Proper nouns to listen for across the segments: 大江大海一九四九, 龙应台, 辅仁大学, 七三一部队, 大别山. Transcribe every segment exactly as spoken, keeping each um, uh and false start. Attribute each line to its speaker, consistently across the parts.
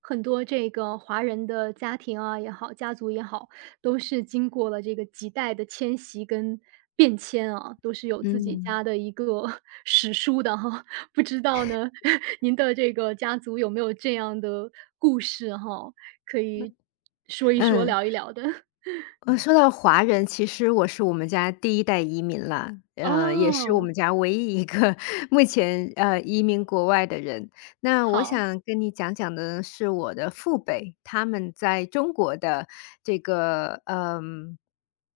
Speaker 1: 很多这个华人的家庭啊也好，家族也好，都是经过了这个几代的迁徙跟变迁啊，都是有自己
Speaker 2: 嗯，
Speaker 1: 家的一个 史书的哈。不知道呢，您的这个家族有没有这样的故事哈？可以说一说、
Speaker 2: 嗯，
Speaker 1: 聊一聊的。
Speaker 2: 呃，说到华人，其实我是我们家第一代移民了，呃，也是我
Speaker 1: 哦，
Speaker 2: 们家唯一一个 目前呃移民国外的人。那我
Speaker 1: 好，
Speaker 2: 想跟你讲讲的是我的父辈，他们在中国的这个嗯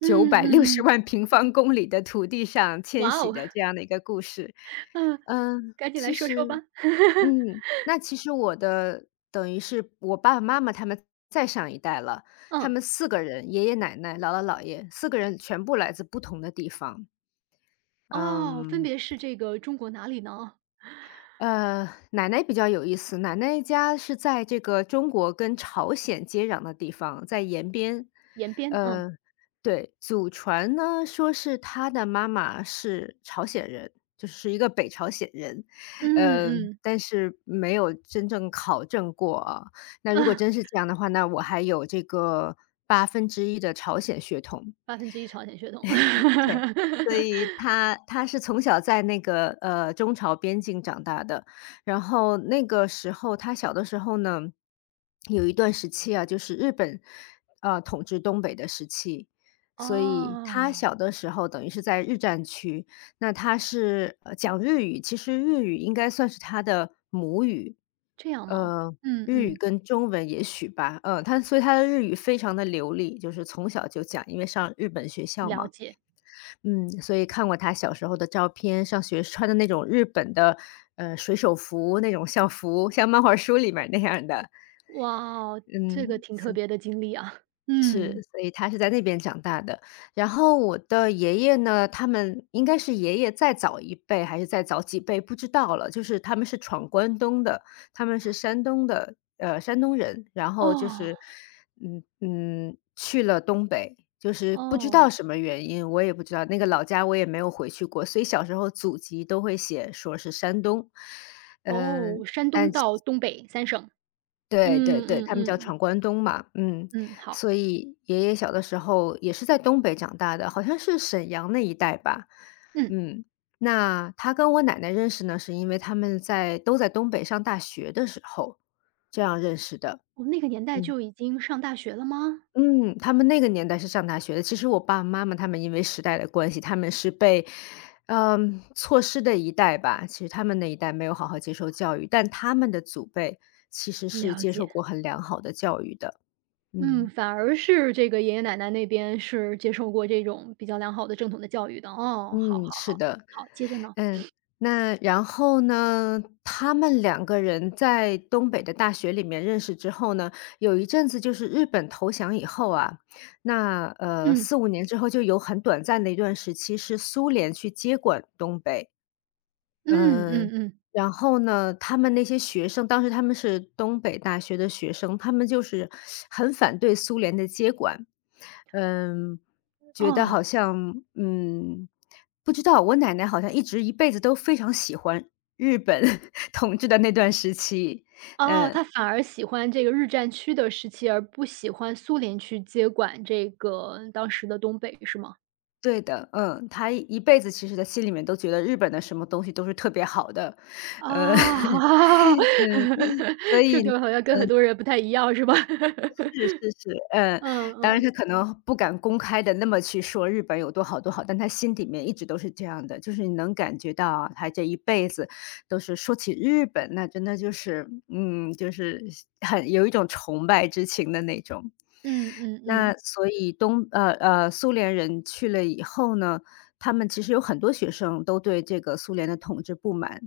Speaker 2: 九
Speaker 1: 嗯
Speaker 2: 百六十
Speaker 1: 嗯，
Speaker 2: 万平方公里的土地上迁
Speaker 1: 哇
Speaker 2: 徙
Speaker 1: 哦，
Speaker 2: 的这样的一个故事。
Speaker 1: 嗯，
Speaker 2: 嗯，
Speaker 1: 赶紧来
Speaker 2: 其
Speaker 1: 说说吧。
Speaker 2: 实 嗯，那其实我的等于是我爸爸妈妈他们再上一代了，他
Speaker 1: 嗯，
Speaker 2: 们四个人，爷爷奶奶、姥姥姥爷四个人全部来自不同的地方。
Speaker 1: 哦，分
Speaker 2: 嗯。
Speaker 1: 别是这个中国哪里呢？
Speaker 2: 呃，奶奶比较有意思。奶奶家是在这个中国跟朝鲜接壤的地方，在延边。
Speaker 1: 延边，嗯
Speaker 2: 呃，对，祖传呢，说是她的妈妈是朝鲜人，就是一个北朝鲜人。
Speaker 1: 嗯
Speaker 2: 呃，
Speaker 1: 嗯。
Speaker 2: 但是没有真正考证过啊，那如果
Speaker 1: 啊，
Speaker 2: 真是这样的话，那我还有这个八分之一的朝鲜血统。
Speaker 1: 百分之一朝鲜血统。
Speaker 2: 对，所以他他是从小在那个，呃，中朝边境长大的。然后那个时候他小的时候呢，有一段时期啊，就是日本，呃，统治东北的时期。所以他
Speaker 1: 哦，
Speaker 2: 小的时候等于是在日战区。那他是，呃，讲日语，其实日语应该算是他的母语。
Speaker 1: 这样吗？
Speaker 2: 呃，
Speaker 1: 嗯
Speaker 2: 日语
Speaker 1: 嗯，
Speaker 2: 跟中文也许吧，嗯，他所以他的日语非常的流利，就是从小就讲，因为上日本学校
Speaker 1: 了
Speaker 2: 嘛。
Speaker 1: 解。
Speaker 2: 嗯，所以看过他小时候的照片，上学穿的那种日本的，呃，水手服那种校服，像漫画书里面那样的。
Speaker 1: 哇哦，这个
Speaker 2: 嗯，
Speaker 1: 挺特
Speaker 2: 所
Speaker 1: 别的经历啊。
Speaker 2: 是，
Speaker 1: 嗯，
Speaker 2: 所以他是在那边长大的。然后我的爷爷呢，他们应该是爷爷再早一辈，还是再早几辈，不知道了。就是他们是闯关东的，他们是山东的，呃，山东人。然后就
Speaker 1: 哦，
Speaker 2: 是，嗯嗯，去了东北，就是不知
Speaker 1: 哦，
Speaker 2: 道什么原因，我也不知道，那个老家我也没有回去过，所以小时候祖籍都会写说是山东。
Speaker 1: 哦，
Speaker 2: 嗯、
Speaker 1: 山东到东北三省。
Speaker 2: 对对
Speaker 1: 嗯
Speaker 2: 对，
Speaker 1: 嗯
Speaker 2: 他们叫
Speaker 1: 嗯，
Speaker 2: 闯关东嘛。嗯，
Speaker 1: 嗯，好，
Speaker 2: 所以爷爷小的时候也是在东北长大的，好像是沈阳那一带吧。
Speaker 1: 嗯，
Speaker 2: 嗯，那他跟我奶奶认识呢，是因为他们在都在东北上大学的时候这样认识的。
Speaker 1: 我们那个年代
Speaker 2: 嗯
Speaker 1: 就已经上大学了吗？
Speaker 2: 嗯，他们那个年代是上大学的。其实我爸爸妈妈他们因为时代的关系，他们是被，嗯，错失的一代吧。其实他们那一代没有好好接受教育，但他们的祖辈其实是
Speaker 1: 了
Speaker 2: 接受
Speaker 1: 解，
Speaker 2: 过很良好的教育的。
Speaker 1: 嗯，
Speaker 2: 嗯。
Speaker 1: 反而是这个爷爷奶奶那边是接受过这种比较良好的正统的教育的。哦，好好
Speaker 2: 嗯，是
Speaker 1: 好，
Speaker 2: 的。
Speaker 1: 好，接着呢？
Speaker 2: 嗯，那然后呢，他们两个人在东北的大学里面认识之后呢，有一阵子就是日本投降以后啊，那呃
Speaker 1: 嗯，
Speaker 2: 四五年之后，就有很短暂的一段时期是苏联去接管东北。
Speaker 1: 嗯
Speaker 2: 嗯呃，
Speaker 1: 嗯嗯。
Speaker 2: 然后呢，他们那些学生当时他们是东北大学的学生，他们就是很反对苏联的接管。嗯，觉得
Speaker 1: 哦，
Speaker 2: 好像嗯，不知道，我奶奶好像一直一辈子都非常喜欢日本 统治的那段时期。
Speaker 1: 哦，他
Speaker 2: 嗯，
Speaker 1: 反而喜欢这个日战区的时期，而不喜欢苏联去接管这个当时的东北，是吗？
Speaker 2: 对的。嗯，她一辈子其实她心里面都觉得日本的什么东西都是特别好的。呃，嗯，
Speaker 1: 啊，
Speaker 2: 所
Speaker 1: 这
Speaker 2: 以
Speaker 1: 个好像跟很多人不太一样是吧？
Speaker 2: 是是是。嗯，
Speaker 1: 嗯
Speaker 2: 当然
Speaker 1: 嗯，
Speaker 2: 他可能不敢公开的那么去说日本有多好多好，但他心里面一直都是这样的，就是你能感觉到啊，他这一辈子都是说起日本，那真的就是嗯，就是很有一种崇拜之情的那种。
Speaker 1: 嗯嗯
Speaker 2: 那
Speaker 1: 嗯，
Speaker 2: 所以东呃呃，苏联人去了以后呢，他们其实有很多学生都对这个苏联的统治不满。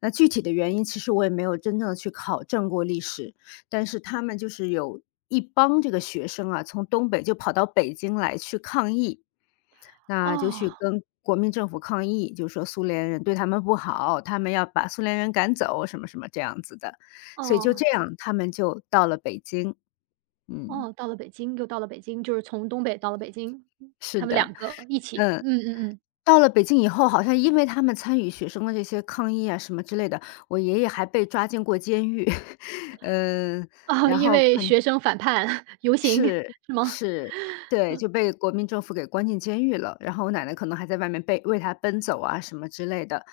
Speaker 2: 那具体的原因，其实我也没有真正的去考证过历史，但是他们就是有一帮这个学生啊，从东北就跑到北京来去抗议，那就去
Speaker 1: 哦，
Speaker 2: 跟国民政府抗议，就说苏联人对他们不好，他们要把苏联人赶走，什么什么这样子的，所以就
Speaker 1: 哦，
Speaker 2: 这样，他们就到了北京。嗯。
Speaker 1: 哦，到了北京，又到了北京，就是从东北到了北京，
Speaker 2: 是
Speaker 1: 他们
Speaker 2: 的，
Speaker 1: 两个一起，
Speaker 2: 嗯。
Speaker 1: 嗯嗯嗯，
Speaker 2: 到了北京以后，好像因为他们参与学生的这些抗议啊什么之类的，我爷爷还被抓进过监狱。嗯，
Speaker 1: 哦，
Speaker 2: 然
Speaker 1: 因
Speaker 2: 后
Speaker 1: 为
Speaker 2: 看
Speaker 1: 学生反叛 游行
Speaker 2: 是
Speaker 1: 是吗？
Speaker 2: 是，对，就被国民政府给关进监狱了，然后我奶奶可能还在外面被为他奔走啊什么之类的。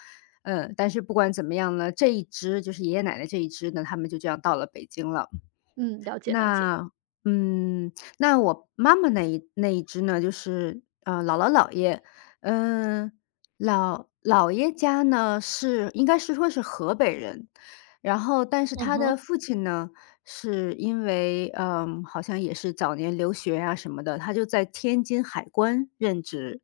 Speaker 2: 嗯，但是不管怎么样呢，这一支就是爷爷奶奶这一支呢，他们就这样到了北京了。
Speaker 1: 嗯，了解了解，
Speaker 2: 那嗯，那我妈妈那一那一只呢，就是，呃，姥姥姥爷。嗯，姥姥爷家呢，是应该是说是河北人。然后但是
Speaker 1: 嗯
Speaker 2: 他的
Speaker 1: 哼，
Speaker 2: 父亲呢，是因为，嗯，好像也是早年留学啊什么的，他就在天津海关任职，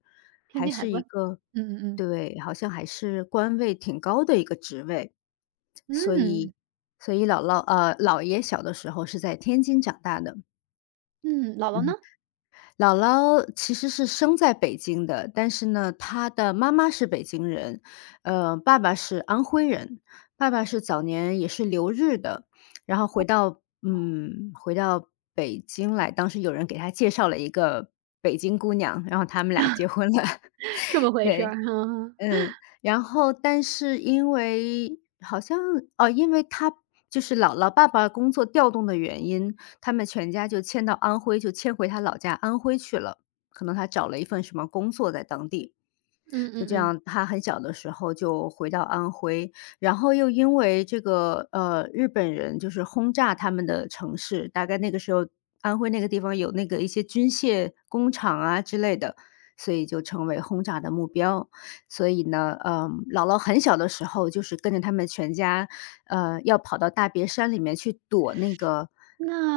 Speaker 1: 天
Speaker 2: 还
Speaker 1: 津海
Speaker 2: 是
Speaker 1: 关，
Speaker 2: 一个
Speaker 1: 嗯嗯嗯。
Speaker 2: 对，好像还是官位挺高的一个职位。所
Speaker 1: 嗯，
Speaker 2: 以所以姥姥呃，姥爷小的时候是在天津长大的。
Speaker 1: 嗯，姥姥呢？
Speaker 2: 嗯。姥姥其实是生在北京的，但是呢，她的妈妈是北京人，呃，爸爸是安徽人。爸爸是早年也是留日的，然后回到嗯，回到北京来，当时有人给他介绍了一个北京姑娘，然后他们俩结婚了。
Speaker 1: 这么回事
Speaker 2: 对。
Speaker 1: 儿，嗯
Speaker 2: 嗯，然后但是因为好像哦，因为他就是姥姥爸爸工作调动的原因，他们全家就迁到安徽，就迁回他老家安徽去了。可能他找了一份什么工作在当地。
Speaker 1: 嗯
Speaker 2: 就
Speaker 1: 嗯
Speaker 2: 这
Speaker 1: 嗯。
Speaker 2: 样，他很小的时候就回到安徽，然后又因为这个，呃，日本人就是轰炸他们的城市，大概那个时候安徽那个地方有那个一些军械工厂啊之类的，所以就成为轰炸的目标。所以呢，嗯，姥姥很小的时候就是跟着他们全家，呃，要跑到大别山里面去躲那个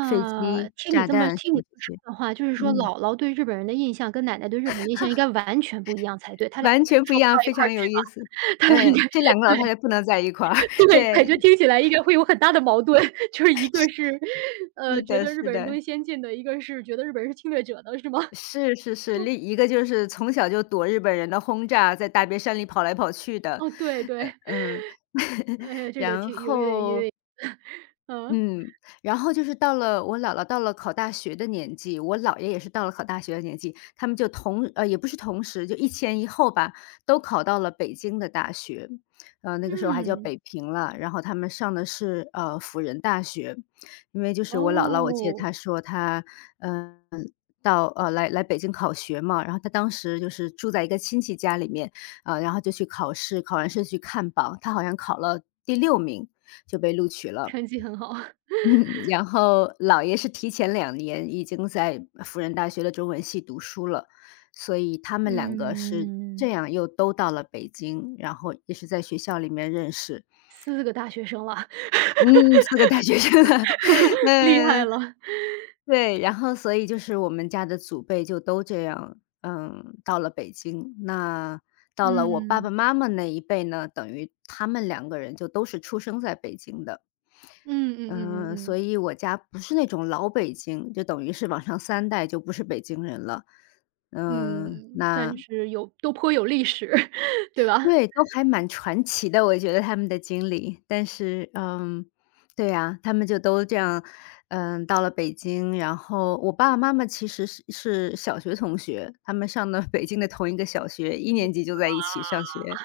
Speaker 2: 飞机、
Speaker 1: 听你
Speaker 2: 炸
Speaker 1: 这么
Speaker 2: 弹什
Speaker 1: 听你
Speaker 2: 么
Speaker 1: 这
Speaker 2: 这
Speaker 1: 么
Speaker 2: 些。
Speaker 1: 说的话，就是说嗯
Speaker 2: 嗯。
Speaker 1: 姥姥对日本人的印象跟奶奶对日本人的印象应该完全不一样才对，他俩应
Speaker 2: 完
Speaker 1: 该是
Speaker 2: 全不一
Speaker 1: 说不到
Speaker 2: 样，
Speaker 1: 一
Speaker 2: 非
Speaker 1: 块儿
Speaker 2: 常有
Speaker 1: 去吧？
Speaker 2: 意思。
Speaker 1: 他俩应该
Speaker 2: 嗯，这两个老太太不能在一块儿。
Speaker 1: 对 对，感
Speaker 2: 对，
Speaker 1: 觉听起来应该会有很大的矛盾。就是一个是，
Speaker 2: 是
Speaker 1: 呃，觉
Speaker 2: 的
Speaker 1: 得日
Speaker 2: 是
Speaker 1: 本人都
Speaker 2: 的，
Speaker 1: 是先进的，一个是觉得日本人是侵略者的是吗？
Speaker 2: 是是是，另一个就是从小就躲日本人的轰炸，在大别山里跑来跑去的。
Speaker 1: 哦，对
Speaker 2: 呃，
Speaker 1: 对。
Speaker 2: 嗯。
Speaker 1: 哎呀，这个
Speaker 2: 然
Speaker 1: 挺有有点有
Speaker 2: 后
Speaker 1: 点 嗯，
Speaker 2: 嗯，然后就是到了我姥姥到了考大学的年纪，我姥爷也是到了考大学的年纪，他们就同呃，也不是同时，就一前一后吧，都考到了北京的大学。呃，那个时候还叫
Speaker 1: 嗯，
Speaker 2: 北平了。然后他们上的是呃辅仁大学。因为就是我姥姥，我记得
Speaker 1: 哦，
Speaker 2: 她说她嗯、呃到呃来来北京考学嘛，然后她当时就是住在一个亲戚家里面，呃，然后就去考试，考完试去看榜，她好像考了第六名就被录取了。
Speaker 1: 成绩很好。
Speaker 2: 嗯，然后姥爷是提前两年已经在辅仁大学的中文系读书了，所以他们两个是这
Speaker 1: 嗯
Speaker 2: 样又都到了北京，然后也是在学校里面认识。
Speaker 1: 四个大学生了。
Speaker 2: 嗯，是个大学生啊。
Speaker 1: 厉害
Speaker 2: 嗯，
Speaker 1: 了。
Speaker 2: 对，然后所以就是我们家的祖辈就都这样，嗯，到了北京。那到了我爸爸
Speaker 1: 嗯，
Speaker 2: 妈妈那一辈呢，等于他们两个人就都是出生在北京的。
Speaker 1: 嗯嗯嗯
Speaker 2: 嗯，
Speaker 1: 嗯
Speaker 2: 所
Speaker 1: 嗯，
Speaker 2: 以我家不是那种老北京，就等于是往上三代就不是北京人了。嗯，
Speaker 1: 嗯，算
Speaker 2: 那
Speaker 1: 是有都颇有历史，对吧？
Speaker 2: 对，都还蛮传奇的，我觉得他们的经历。但是，嗯，对呀，他们就都这样，嗯，到了北京，然后我爸爸妈妈其实是是小学同学，他们上的 北京的同一个小学，一年级就在一起上学，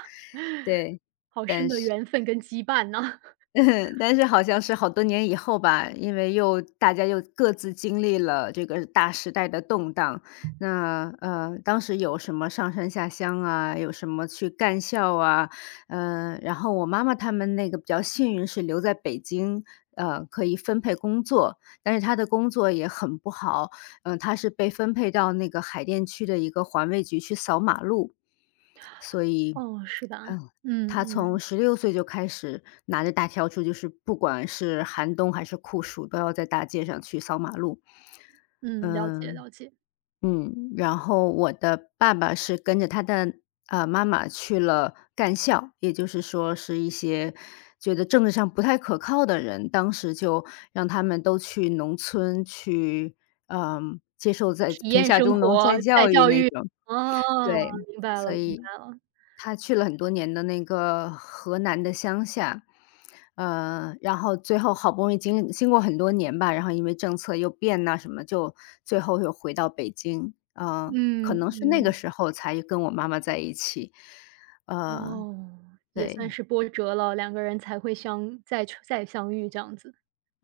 Speaker 2: 对，
Speaker 1: 好深
Speaker 2: 但
Speaker 1: 的
Speaker 2: 是
Speaker 1: 缘分跟羁绊呢。
Speaker 2: 但是好像是好多年以后吧，因为又大家又各自经历了这个大时代的动荡，那，呃，当时有什么上山下乡啊，有什么去干校啊，呃，然后我妈妈他们那个比较幸运是留在北京，呃，可以分配工作，但是她的工作也很不好，嗯，她是被分配到那个海淀区的一个环卫局去扫马路。所以，
Speaker 1: 哦，是吧？
Speaker 2: 嗯，
Speaker 1: 嗯
Speaker 2: 他从
Speaker 1: 嗯，
Speaker 2: 十六岁就开始拿着大笤帚，就是不管是寒冬还是酷暑，都要在大街上去扫马路。
Speaker 1: 嗯，了解
Speaker 2: 嗯
Speaker 1: 了解。
Speaker 2: 嗯，然后我的爸爸是跟着他的，呃，妈妈去了干校，也就是说是一些觉得政治上不太可靠的人，当时就让他们都去农村去，嗯，接受在
Speaker 1: 体
Speaker 2: 贫
Speaker 1: 验
Speaker 2: 下
Speaker 1: 生
Speaker 2: 中农再
Speaker 1: 活，再
Speaker 2: 教育
Speaker 1: 教
Speaker 2: 那
Speaker 1: 育，
Speaker 2: 种，
Speaker 1: 哦，
Speaker 2: 对，
Speaker 1: 明白了
Speaker 2: 所
Speaker 1: 明白
Speaker 2: 以
Speaker 1: 了。
Speaker 2: 他去了很多年的那个河南的乡下，呃，然后最后好不容易经经过很多年吧，然后因为政策又变呐什么，就最后又回到北京，呃，
Speaker 1: 嗯
Speaker 2: 可能是那个
Speaker 1: 嗯，
Speaker 2: 时候才跟我妈妈在一起，呃，
Speaker 1: 哦，也算
Speaker 2: 对，
Speaker 1: 是波折了，两个人才会相再再相遇这样子，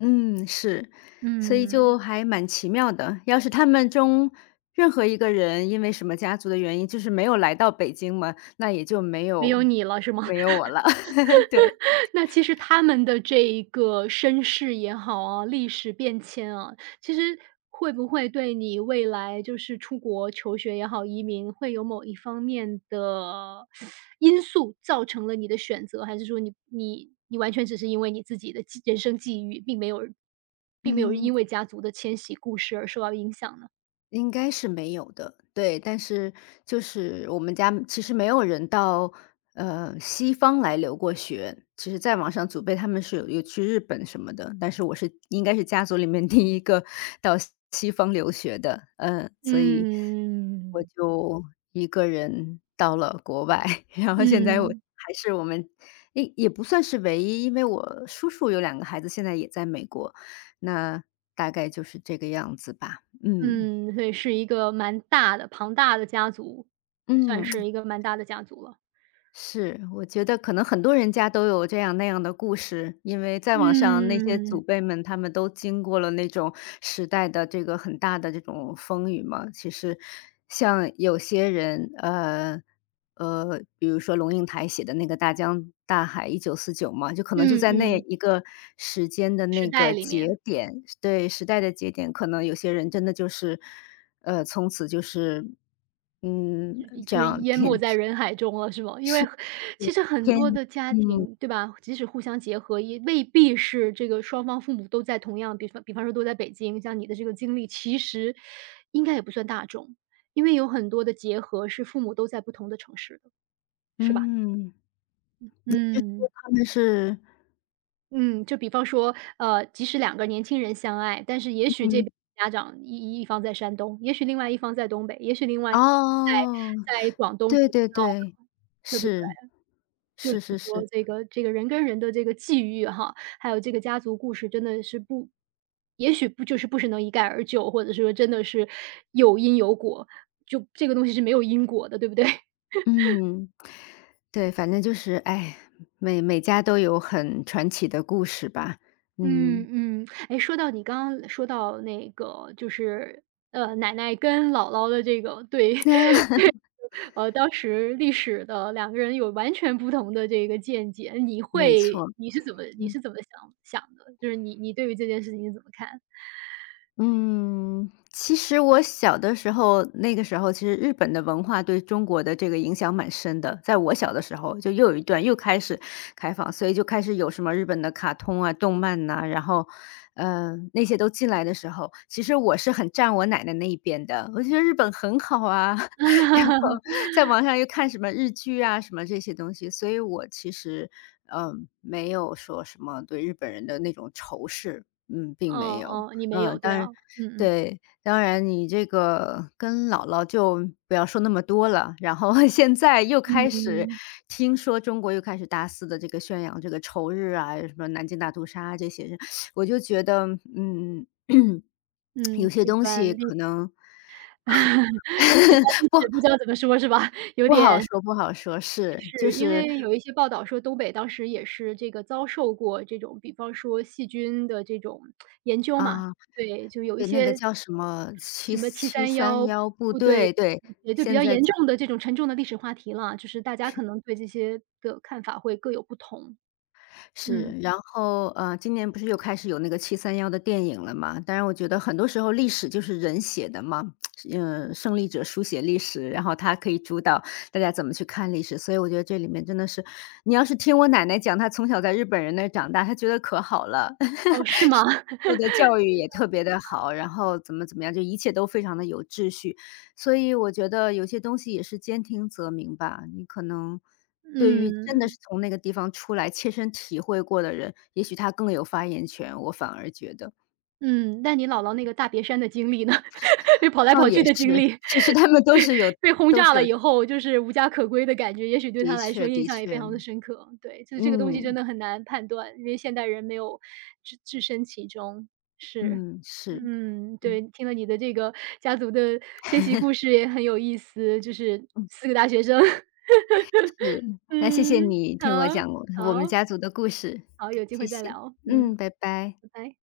Speaker 2: 嗯，是，所以
Speaker 1: 嗯。
Speaker 2: 就还蛮奇妙的。要是他们中任何一个人因为什么家族的原因，就是没有来到北京嘛，那也就没
Speaker 1: 没有
Speaker 2: 有
Speaker 1: 你了是吗？
Speaker 2: 没有我 了，对，
Speaker 1: 那其实他们的这一个身世也好啊，历史变迁啊，其实会不会对你未来就是出国求学也好，移民会有某一方面的因素造成了你的选择？还是说你你你完全只是因为你自己的际人生际遇，并没有并没有
Speaker 2: 嗯。
Speaker 1: 因为家族的迁徙故事而受到影响呢？
Speaker 2: 应该是没有的，对。但是就是我们家其实没有人到，呃，西方来留过学。其实在网上祖辈他们是有有去日本什么的，但是我是应该是家族里面 第一个到西西方留学的，嗯，所以我
Speaker 1: 嗯，
Speaker 2: 就一个人到了国外，然后现在我
Speaker 1: 嗯。
Speaker 2: 还是我们也也不算是唯一，因为我叔叔有两个孩子，现在也在美国，那大概就是这个样子吧，嗯。
Speaker 1: 嗯，所以是一个蛮大的庞大的家族，算
Speaker 2: 嗯，
Speaker 1: 是一个蛮大的家族了。
Speaker 2: 是，我觉得可能很多人家都有这样那样的故事，因为在网上那些
Speaker 1: 嗯，
Speaker 2: 祖辈们，他们都经过了那种时代的这个很大的这种风雨嘛。其实像有些人，呃呃，比如说龙应台写的那个《大江大海一九四九》嘛，就可能就
Speaker 1: 嗯
Speaker 2: 在那
Speaker 1: 嗯，
Speaker 2: 一个时间的
Speaker 1: 时
Speaker 2: 那
Speaker 1: 代
Speaker 2: 个
Speaker 1: 里
Speaker 2: 节
Speaker 1: 面，
Speaker 2: 点，对，时代的节点，可能有些人真的就是，呃，从此就是。嗯，这
Speaker 1: 就是
Speaker 2: 样
Speaker 1: 淹没 在人海中了，是吗？因为
Speaker 2: 是。
Speaker 1: 其实很
Speaker 2: 天，
Speaker 1: 多的家
Speaker 2: 嗯。
Speaker 1: 庭，对吧？即使互相结合，也未必是这个双方父母都在同样，比方比方说都在北京，像你的这个经历，其实应该也不算大众，因为有很多的结合是父母都在不同的城市的是吧？
Speaker 2: 嗯，就是
Speaker 1: 嗯。
Speaker 2: 他们是
Speaker 1: 嗯，就比方说，呃，即使两个年轻人相爱，但是也许这
Speaker 2: 嗯。
Speaker 1: 边家长一一方在山东，也许另外一方在东北，也许另外在
Speaker 2: 哦，
Speaker 1: 在广东，谁
Speaker 2: 对
Speaker 1: 知
Speaker 2: 对
Speaker 1: 道，
Speaker 2: 对，
Speaker 1: 对不对？
Speaker 2: 是，
Speaker 1: 就是
Speaker 2: 是是
Speaker 1: 说
Speaker 2: 是，
Speaker 1: 这个这个人跟人的这个际遇哈，还有这个家族故事真的是不也许不就是不是能一概而就，或者说真的是有因有果，就这个东西是没有因果的，对不对？
Speaker 2: 嗯，对，反正就是，哎，每每家都有很传奇的故事吧，嗯，
Speaker 1: 嗯嗯，哎，说到你刚刚说到那个，就是呃，奶奶跟姥姥的这个对
Speaker 2: 那
Speaker 1: 呃，当时历史的两个人有完全不同的这个见解，你
Speaker 2: 没
Speaker 1: 会
Speaker 2: 错，
Speaker 1: 你是怎么你
Speaker 2: 嗯。
Speaker 1: 是怎么想想的？就是你你对于这件事情是怎么看？
Speaker 2: 嗯，其实我小的时候，那个时候其实日本的文化对中国的这个影响蛮深的。在我小的时候，就又有一段又开始开放，所以就开始有什么日本的卡通啊、动漫呐、然后，呃，那些都进来的时候，其实我是很站我奶奶那一边的。我觉得日本很好啊，然后 在网上又看什么日剧啊、什么这些东西，所以我其实，嗯、没有说什么对日本人的那种仇视，嗯，并没
Speaker 1: 嗯
Speaker 2: 有。
Speaker 1: 嗯，你没有，
Speaker 2: 嗯，
Speaker 1: 对
Speaker 2: 当
Speaker 1: 啊，
Speaker 2: 然，
Speaker 1: 嗯嗯。
Speaker 2: 对，当然你这个跟姥姥就不要说那么多了，然后 现在又开始
Speaker 1: 嗯，
Speaker 2: 听说中国又开始大肆的这个宣扬这个仇日啊，什么南京大屠杀啊这些，我就觉得，嗯，
Speaker 1: 嗯，
Speaker 2: 有些
Speaker 1: 这
Speaker 2: 东西
Speaker 1: 段历
Speaker 2: 可能
Speaker 1: 这段历史不知道怎么说是吧？有
Speaker 2: 不好
Speaker 1: 点
Speaker 2: 说不好说，是，就
Speaker 1: 是，因
Speaker 2: 是，
Speaker 1: 为有一些报道说东北当时也是这个遭受过这种，比方说细菌的这种研究嘛，
Speaker 2: 啊，
Speaker 1: 对，就有一
Speaker 2: 对，那个
Speaker 1: 些
Speaker 2: 叫什么
Speaker 1: 什
Speaker 2: 七
Speaker 1: 么七
Speaker 2: 七
Speaker 1: 三
Speaker 2: 三
Speaker 1: 幺
Speaker 2: 幺部
Speaker 1: 部队，
Speaker 2: 队，对，
Speaker 1: 也就比
Speaker 2: 现
Speaker 1: 较
Speaker 2: 在
Speaker 1: 严重的这种沉重的历史话题了，就是大家可能对这些的看法会各有不同。嗯，
Speaker 2: 是，然后呃，今年不是又开始有那个七三幺的电影了嘛？当然我觉得很多时候历史就是人写的嘛，嗯，胜利者书写历史，然后他可以主导大家怎么去看历史。所以我觉得这里面真的是你要是听我奶奶讲，她从小在日本人那儿长大，她觉得可好了。
Speaker 1: 哦，是吗？
Speaker 2: 受 的教育也特别的好，然后怎么怎么样，就一切都非常的有秩序。所以我觉得有些东西也是兼听则明吧，你可能对于真的
Speaker 1: 嗯，
Speaker 2: 是从那个地方出来切身体会过的人，也许他更有发言权，我反而觉得。
Speaker 1: 嗯，那你姥姥那个大别山的经历呢？就跑来
Speaker 2: 倒
Speaker 1: 跑
Speaker 2: 也
Speaker 1: 去的经
Speaker 2: 是，
Speaker 1: 历。
Speaker 2: 其实他们都是有
Speaker 1: 被轰
Speaker 2: 都是
Speaker 1: 炸了
Speaker 2: 有
Speaker 1: 以后，就是无家可归的感觉，也许对他
Speaker 2: 的
Speaker 1: 来说
Speaker 2: 确
Speaker 1: 印
Speaker 2: 的
Speaker 1: 象也非
Speaker 2: 确，
Speaker 1: 常的深刻。对，就是这个东西真
Speaker 2: 嗯，
Speaker 1: 的很难判断，因为现代人没有置置身其中，是。
Speaker 2: 嗯，是，
Speaker 1: 嗯，
Speaker 2: 嗯，
Speaker 1: 对，听了你的这个家族的迁徙故事也很有意思，就是
Speaker 2: 嗯，
Speaker 1: 四个大学生。
Speaker 2: 是。那谢谢
Speaker 1: 嗯，
Speaker 2: 你听我
Speaker 1: 好，
Speaker 2: 讲我我们
Speaker 1: 好，
Speaker 2: 家族的故事，
Speaker 1: 好，有机
Speaker 2: 谢
Speaker 1: 会再
Speaker 2: 谢，
Speaker 1: 聊，嗯，
Speaker 2: 嗯，拜拜。
Speaker 1: 拜拜。